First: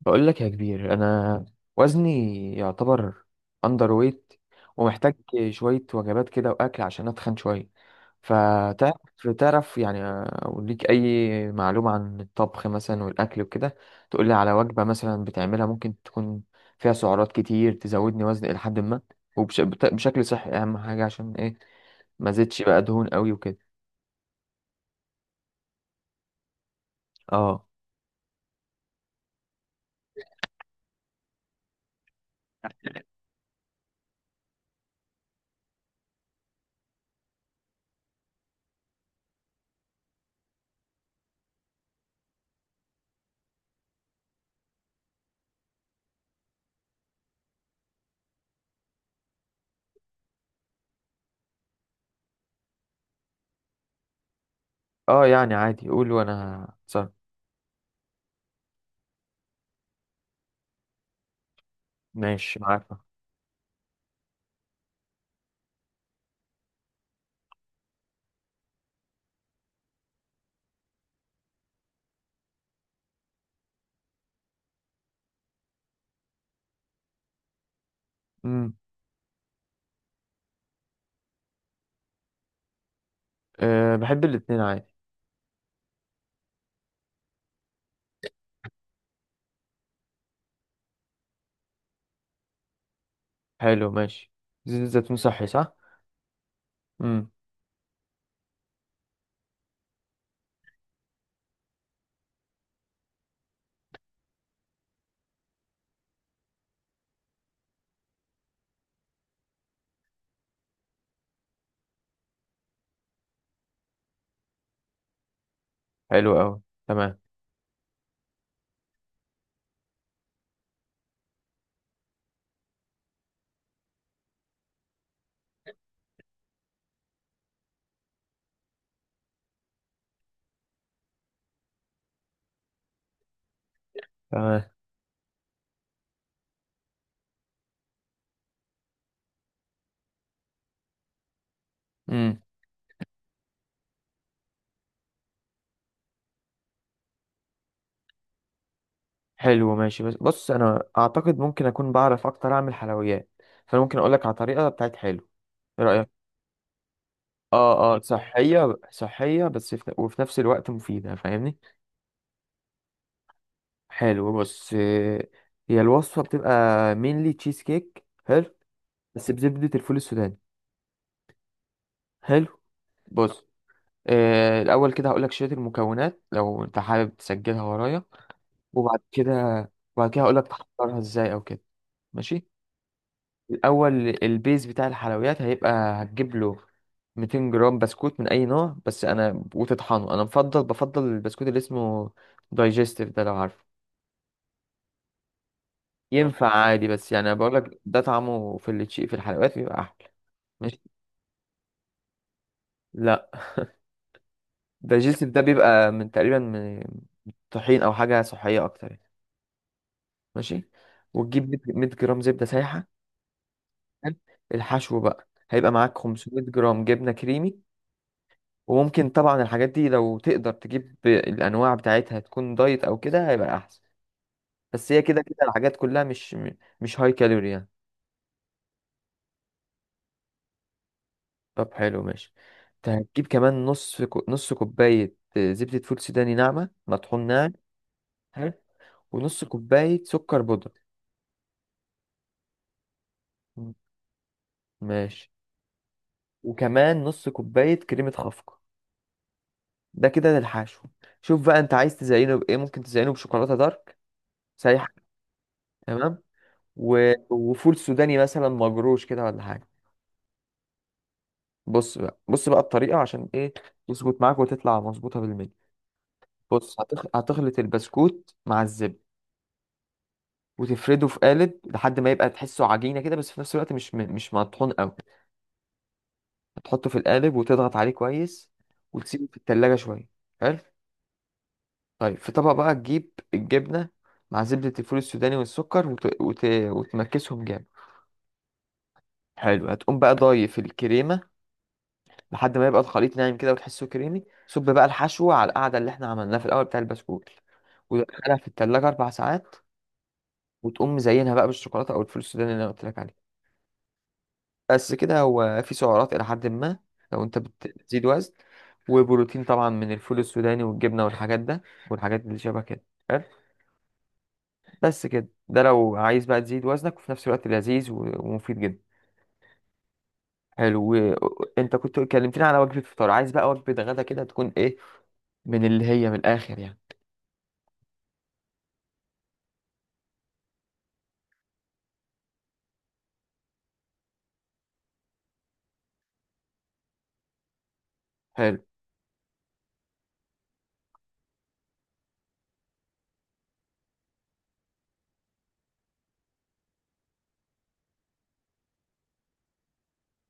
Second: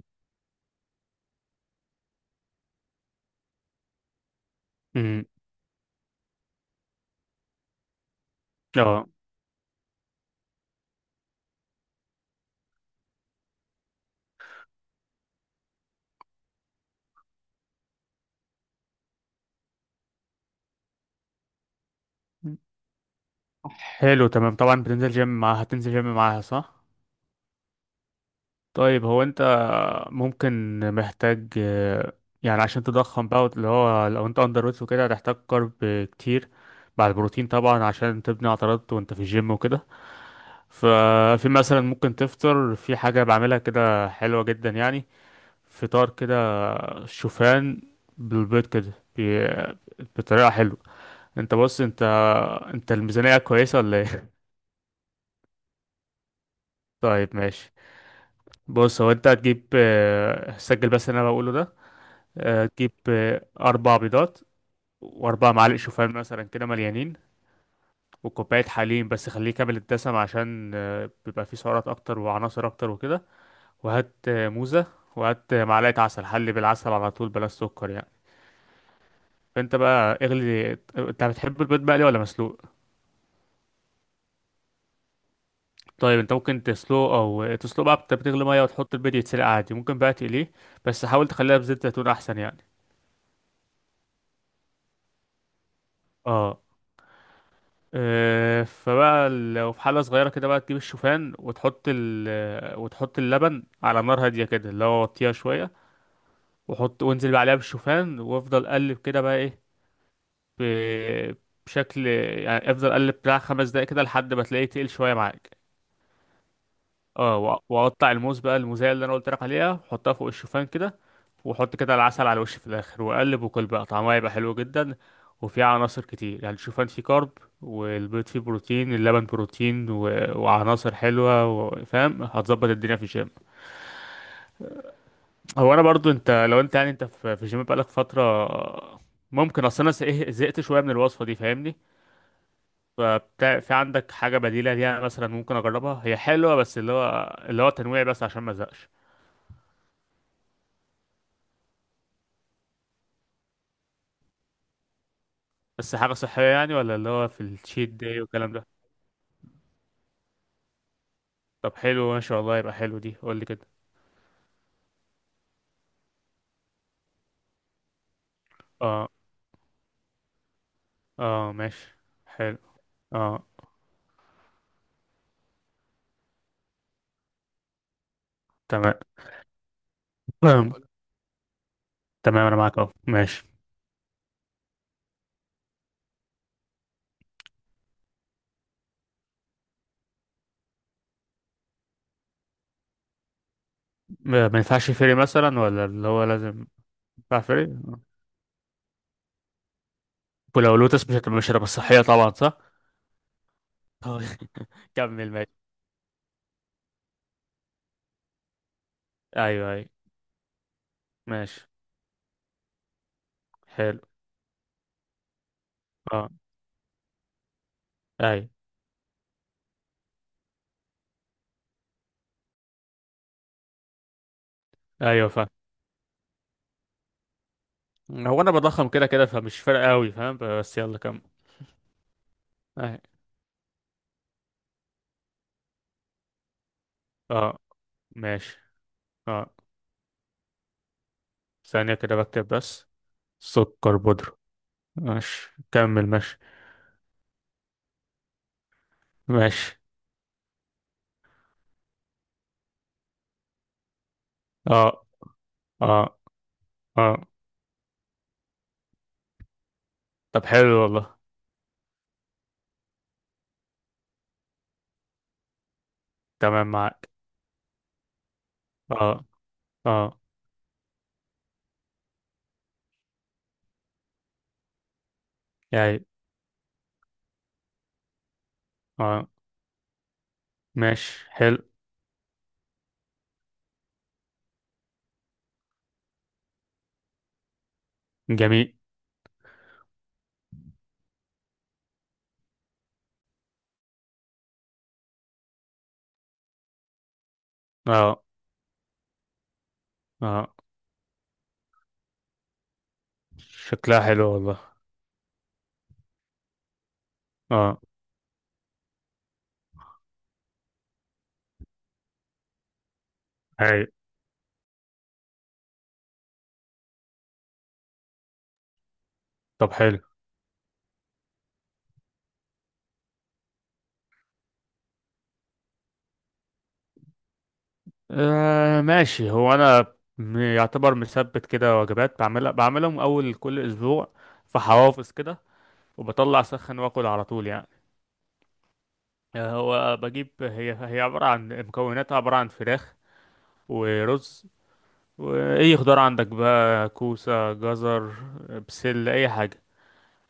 بقول لك يا كبير انا وزني يعتبر اندر ويت ومحتاج امم شويه وجبات كده واكل عشان اتخن شويه. اه، فتعرف يعني أقول ليك اي معلومه عن الطبخ مثلا والاكل وكده، تقول لي على وجبه مثلا بتعملها ممكن تكون فيها سعرات كتير تزودني وزن الى حد ما وبشكل صحي، اهم حاجه عشان ايه ما زدش بقى دهون قوي وكده. حلو تمام. طبعا بتنزل جيم معاها، هتنزل جيم معاها صح؟ اه طيب هو انت ممكن محتاج يعني عشان تضخم بقى اللي هو لو انت اندر ويت وكده هتحتاج كارب كتير مع البروتين طبعا عشان تبني عضلات وانت في الجيم وكده. ففي مثلا ممكن تفطر في حاجة بعملها كده حلوة جدا يعني، فطار كده شوفان بالبيض كده بطريقة حلوة. انت بص، انت انت الميزانية كويسة ولا ايه؟ اه، يعني عادي قول وانا صار. طيب ماشي. بص، هو انت هتجيب سجل بس اللي انا بقوله ده. ماشي معاك. هتجيب اربع بيضات واربع معالق شوفان مثلا كده مليانين، وكوباية حليب بس خليه كامل الدسم عشان بيبقى فيه سعرات اكتر وعناصر اكتر وكده. وهات موزة، وهات معلقة عسل، حلي بالعسل على طول بلا سكر يعني. امم. فانت بقى اغلي، انت بتحب البيض مقلي ولا مسلوق؟ أه بحب الاتنين عادي. طيب انت ممكن تسلقه، او تسلقه بقى بتغلي ميه وتحط البيض يتسلق عادي، ممكن بقى تقليه بس حاول تخليها بزيت زيتون احسن يعني. حلو ماشي. زيت الزيتون صحي صح؟ اه. امم. فبقى لو في حلة صغيرة كده بقى تجيب الشوفان وتحط ال وتحط اللبن على نار هادية كده، اللي هو وطيها شوية، وحط وانزل بقى عليها بالشوفان وافضل قلب كده بقى ايه ب- بشكل يعني، افضل قلب بتاع خمس دقايق كده لحد ما تلاقيه تقل شوية معاك. حلو قوي. تمام. اه، واقطع الموز بقى، الموزايه اللي انا قلت لك عليها، واحطها فوق الشوفان كده، واحط كده العسل على الوش في الاخر، واقلب، وكل بقى طعمها يبقى حلو جدا وفيه عناصر كتير. يعني الشوفان فيه كارب، والبيض فيه بروتين، اللبن بروتين وعناصر حلوه فاهم؟ هتظبط الدنيا في الجيم. تمام. هو انا برضو، انت لو انت يعني انت في الجيم بقالك فتره، ممكن اصل انا زهقت شويه من الوصفه دي، فاهمني؟ امم. فبتاع في عندك حاجه بديله ليها مثلا ممكن اجربها؟ هي حلوه بس اللي هو تنويع بس عشان ما ازهقش. حلو ماشي، بس بص انا اعتقد ممكن اكون بعرف اكتر اعمل حلويات، فانا ممكن اقول لك على طريقه بتاعت حلو، ايه بس رايك؟ حاجة صحية يعني، ولا اللي هو في الشيت اه اه، داي والكلام ده؟ صحيه صحيه، وفي نفس الوقت مفيده فاهمني. طب حلو ما شاء الله، يبقى حلو دي، قول لي كده. حلو بص، هي الوصفه بتبقى مينلي تشيز كيك حلو، اه، بس بزبده الفول السوداني. اه ماشي. حلو. حلو. بص اه الاول كده هقول لك شويه المكونات لو انت حابب تسجلها ورايا، تمام، وبعد كده وبعد كده هقول لك تمام. تحضرها ازاي او كده. تمام، ماشي. انا معاك اهو ماشي. الاول البيز بتاع الحلويات هيبقى هتجيب له 200 جرام بسكوت من اي نوع بس، انا وتطحنه، انا مفضل بفضل البسكوت اللي اسمه دايجستيف ده لو عارفه. ما ينفعش فري مثلا، ولا اللي هو ينفع لازم؟ عادي بس يعني انا ينفع بقول فري؟ لك ده طعمه في التشي في الحلويات بيبقى احلى. ولو ماشي. لوتس مش هتبقى، مش هتبقى صحية طبعا صح؟ لا. آه. دايجستيف كمل ده ماشي. بيبقى تقريبا من طحين او حاجه صحيه اكتر يعني. ايوه ايوه. ماشي، وتجيب ماشي، 100 جرام زبده سايحه. حلو. حلو؟ الحشو بقى هيبقى معاك اه. 500 جرام جبنه كريمي، ايوه وممكن طبعا الحاجات دي لو تقدر تجيب الانواع بتاعتها تكون دايت او كده هيبقى احسن، بس هي كده ايوه كده فاهم. الحاجات كلها مش م- مش هاي كالوري يعني. هو انا بضخم كده كده، فمش فارق قوي فاهم، بس يلا كمل. طب حلو ماشي. انت أيوة. هتجيب كمان نص كوباية زبدة فول سوداني ناعمة مطحون ناعم. اه حلو. ماشي. ونص اه، كوباية سكر بودرة. ثانية كده بكتب بس. م. سكر بودرة. ماشي. ماشي، كمل ماشي. وكمان نص كوباية كريمة خفق، ماشي. ده كده للحشو. شوف بقى انت عايز تزينه بايه، ممكن تزينه بشوكولاتة دارك سايحة. اه. اه. تمام. اه. وفول سوداني مثلا مجروش كده ولا حاجة. طب حلو والله. بص بقى بص بقى الطريقة عشان ايه تظبط معاك وتطلع مظبوطة بالملي. تمام بص معاك. هتخلط البسكوت مع الزبدة، اه. اه وتفرده في قالب لحد ما يبقى تحسه عجينة كده، بس في نفس الوقت مش مطحون قوي. يعني. هتحطه في القالب وتضغط عليه كويس، وتسيبه اه في التلاجة شوية. حلو. ماشي. حلو. طيب في طبق بقى تجيب الجبنة مع زبدة الفول السوداني والسكر وتمكسهم جامد. جميل. حلو، هتقوم بقى ضايف الكريمة لحد ما يبقى الخليط ناعم كده وتحسه كريمي، صب بقى الحشو على القعدة اللي احنا عملناها في الأول بتاع البسكوت، اه. ودخلها في التلاجة أربع ساعات، اه. وتقوم مزينها بقى بالشوكولاتة أو الفول السوداني اللي أنا قلت لك عليه. شكلها حلو والله. بس كده، هو في سعرات إلى حد ما لو أنت اه. بتزيد وزن، وبروتين طبعا من الفول السوداني والجبنة والحاجات ده والحاجات اللي شبه كده. حلو؟ اي. بس كده، ده لو عايز بقى تزيد وزنك وفي نفس الوقت لذيذ ومفيد جدا. طب حلو. حلو انت كنت كلمتني على وجبة فطار، عايز بقى وجبة غدا كده تكون ايه من اللي هي من الاخر يعني. آه ماشي. هو انا يعتبر مثبت كده وجبات، بعملها بعملهم اول كل اسبوع في حوافظ كده، وبطلع سخن واكل على طول يعني. حلو. هو بجيب، هي هي عبارة عن مكوناتها عبارة عن فراخ ورز، واي خضار عندك بقى كوسة جزر بسلة اي حاجة،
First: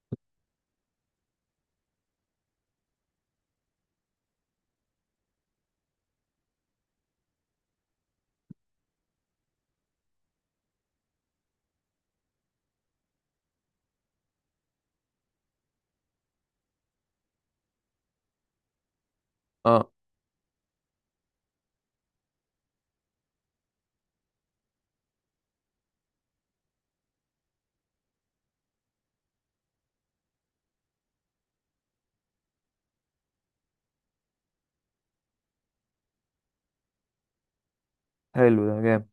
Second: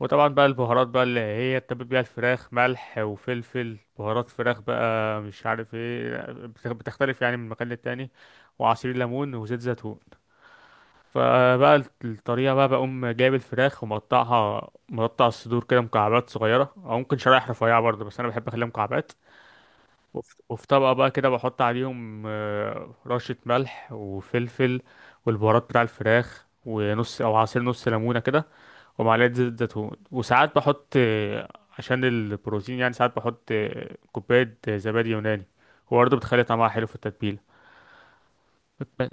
وطبعا بقى البهارات بقى اللي هي تتبل بيها الفراخ، ملح وفلفل بهارات فراخ بقى مش عارف ايه، بتختلف يعني من مكان للتاني، وعصير ليمون وزيت زيتون. فبقى الطريقة بقى، بقوم جايب الفراخ ومقطعها، مقطع الصدور كده مكعبات صغيرة أو ممكن شرايح رفيعة برضه، بس أنا بحب أخليها مكعبات. اه. وفي طبقة بقى كده بحط عليهم رشة ملح وفلفل والبهارات بتاع الفراخ، ونص أو عصير نص ليمونة كده، ومعلقة زيت زيتون. وساعات بحط عشان البروتين يعني، ساعات بحط كوباية زبادي يوناني، وبرضه بتخلي طعمها حلو في التتبيلة. حلو ده جامد.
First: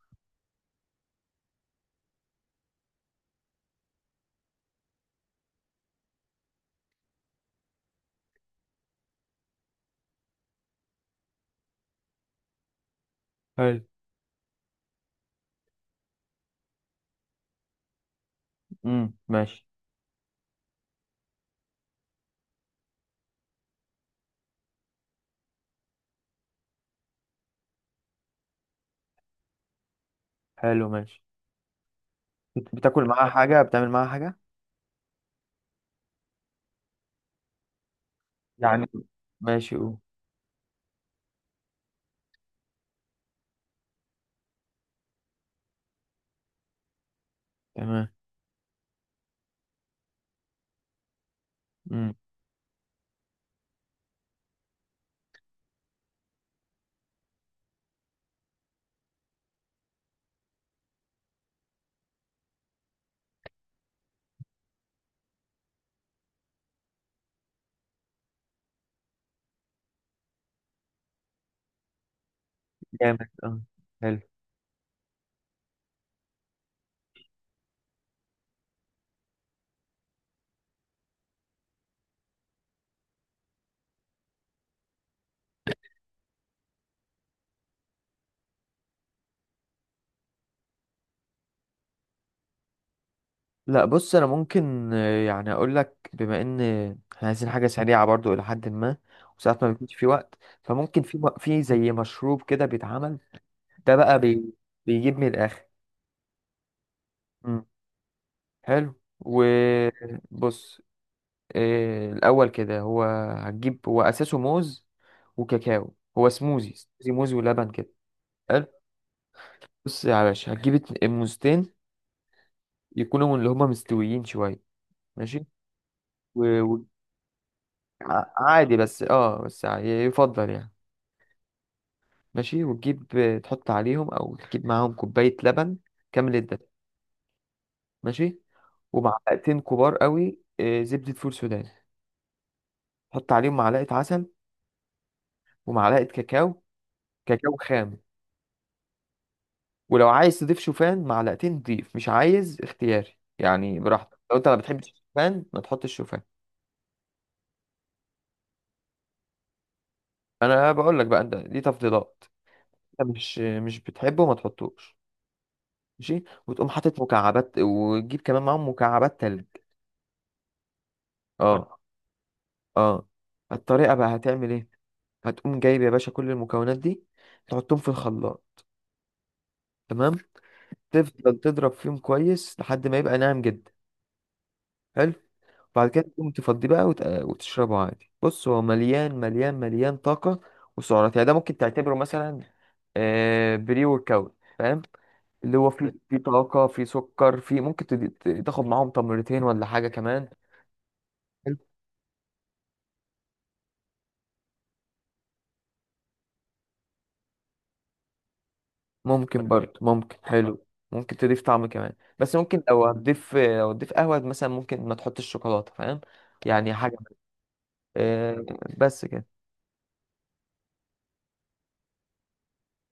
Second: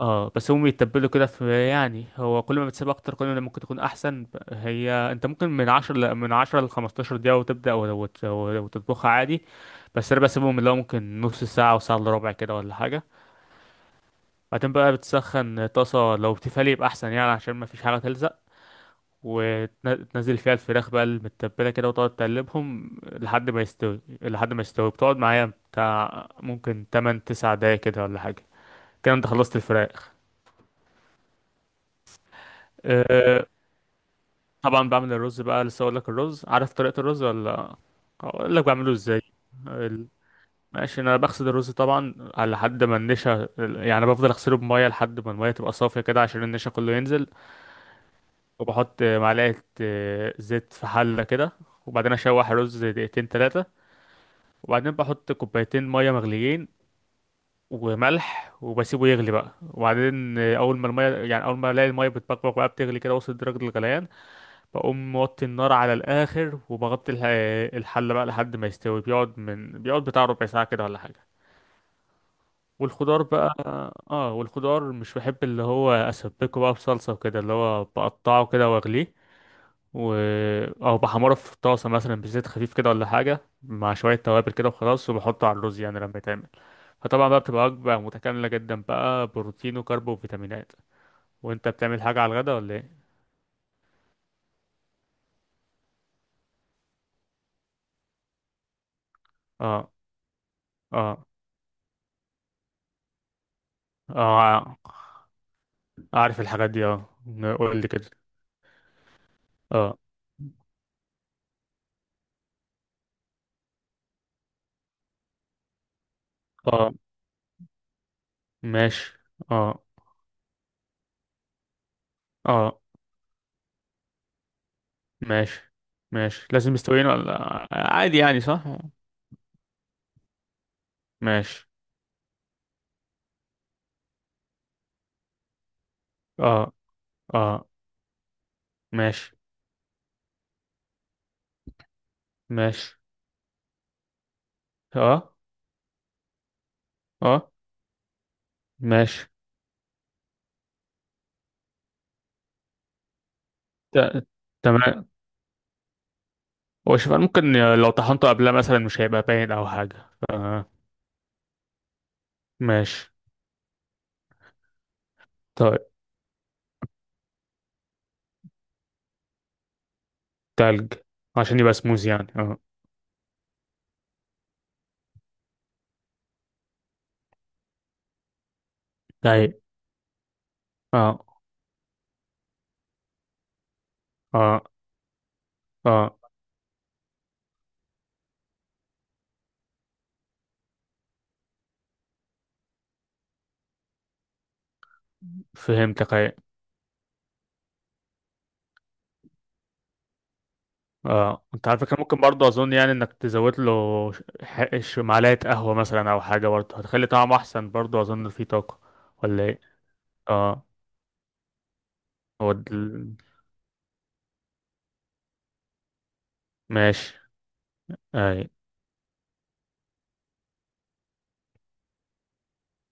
اه، بس هم يتبلوا كده في يعني، هو كل ما بتسيب اكتر كل ما ممكن تكون احسن. هي انت ممكن من 10 من 10 ل 15 دقيقة وتبدأ وتطبخها عادي، بس انا بسيبهم اللي هو ممكن نص ساعة وساعة الا ربع كده ولا حاجة. حلو. بعدين بقى بتسخن طاسة، لو تيفال يبقى احسن يعني عشان ما فيش حاجة تلزق، ماشي. وتنزل فيها الفراخ بقى المتبلة كده، وتقعد تقلبهم لحد ما يستوي، لحد ما يستوي بتقعد معايا بتاع ممكن 8 9 دقايق كده ولا حاجة، كده انت خلصت الفراخ. حلو ماشي. بتاكل معاها حاجة، بتعمل معاها حاجة طبعا بعمل الرز بقى لسه اقول لك، الرز عارف طريقة الرز؟ ولا اقول لك يعني. بعمله ازاي؟ ماشي أوه. ال- ماشي، انا بغسل الرز طبعا على حد ما النشا يعني، بفضل اغسله بميه لحد ما الميه تبقى صافيه كده عشان النشا كله ينزل. تمام. وبحط معلقه زيت في حله كده، وبعدين امم. اشوح الرز دقيقتين ثلاثه، وبعدين بحط كوبايتين ميه مغليين وملح، وبسيبه يغلي بقى. وبعدين اول ما الميه يعني اول ما الاقي الميه بتبقبق بقى، بتغلي كده، وصلت درجه الغليان، بقوم موطي النار على الآخر وبغطي الحلة بقى لحد ما يستوي. بيقعد من بيقعد بتاع ربع ساعة كده ولا حاجة. والخضار جامد بقى، اه. حلو. اه، والخضار مش بحب اللي هو اسبكه بقى بصلصة وكده، اللي هو بقطعه كده واغليه و... او بحمره في طاسة مثلا بزيت خفيف كده ولا حاجة، مع شوية توابل كده وخلاص، وبحطه على الرز يعني لما يتعمل. فطبعا بقى بتبقى وجبة متكاملة جدا بقى، بروتين وكارب وفيتامينات. وانت بتعمل حاجة على الغدا ولا ايه؟ لا بص أنا ممكن يعني أقول لك بما إن إحنا عايزين حاجة سريعة برضو إلى حد ما، وساعات ما اه. بيكونش في وقت. فممكن اه. في زي مشروب كده بيتعمل، ده بقى بي اه بيجيب من الآخر. عارف الحاجات دي اه. امم. قول لي كده. حلو. اه. وبص، الأول كده هو هتجيب هو أساسه موز وكاكاو، هو سموزي، اه سموزي موز ولبن كده. حلو. ماشي. اه. بص يا باشا هتجيب موزتين اه يكونوا من اللي هما مستويين شوية. ماشي. ماشي. ماشي و... لازم و... مستويين ولا عادي يعني صح؟ عادي بس اه بس يفضل يعني. ماشي. ماشي، وتجيب تحط عليهم او تجيب معاهم كوباية لبن كامل الدسم. اه. اه ماشي. ماشي. ومعلقتين كبار قوي زبدة فول سوداني، ماشي. تحط عليهم معلقة عسل، اه. ومعلقة كاكاو، اه كاكاو خام. ماشي. ولو عايز تضيف شوفان معلقتين ضيف، مش عايز اختياري يعني براحتك، ت- لو انت ما بتحبش تمام. الشوفان ما تحطش شوفان. هو شوف، أنا ممكن لو طحنته قبلها مثلا مش هيبقى باين او حاجة. آه انا بقول لك بقى انت دي تفضيلات، انت ماشي. مش بتحبه ما تحطوش. طيب. ماشي، وتقوم حاطط مكعبات، وتجيب كمان معاهم مكعبات تلج. تلج، عشان يبقى اه سموز يعني اه. اه. الطريقه بقى هتعمل ايه، هتقوم جايب يا باشا كل المكونات دي تحطهم في الخلاط. طيب. تمام، اه. تفضل تضرب فيهم كويس لحد ما يبقى ناعم جدا. اه. حلو. بعد كده اه. تقوم تفضيه بقى وت- وتشربه عادي. بص هو مليان مليان مليان طاقة وسعرات يعني، ده ممكن تعتبره مثلا بري ورك اوت فاهم، اللي هو فيه فهمتك فيه أيوة. طاقة فيه سكر، فيه ممكن تاخد معاهم تمرتين ولا حاجة كمان. اه، حلو. انت على فكرة ممكن برضه اظن يعني انك تزود له معلقة قهوة مثلا او حاجة، برضه هتخلي طعمه احسن برضه اظن فيه طاقة، ولا ممكن ايه؟ برضه، ممكن حلو. اه. ممكن تضيف طعم كمان، بس هو ممكن لو دل... هتضيف لو هتضيف قهوة مثلا ممكن ما تحطش شوكولاتة فاهم، يعني حاجة. ماشي. آه، اي. بس كده.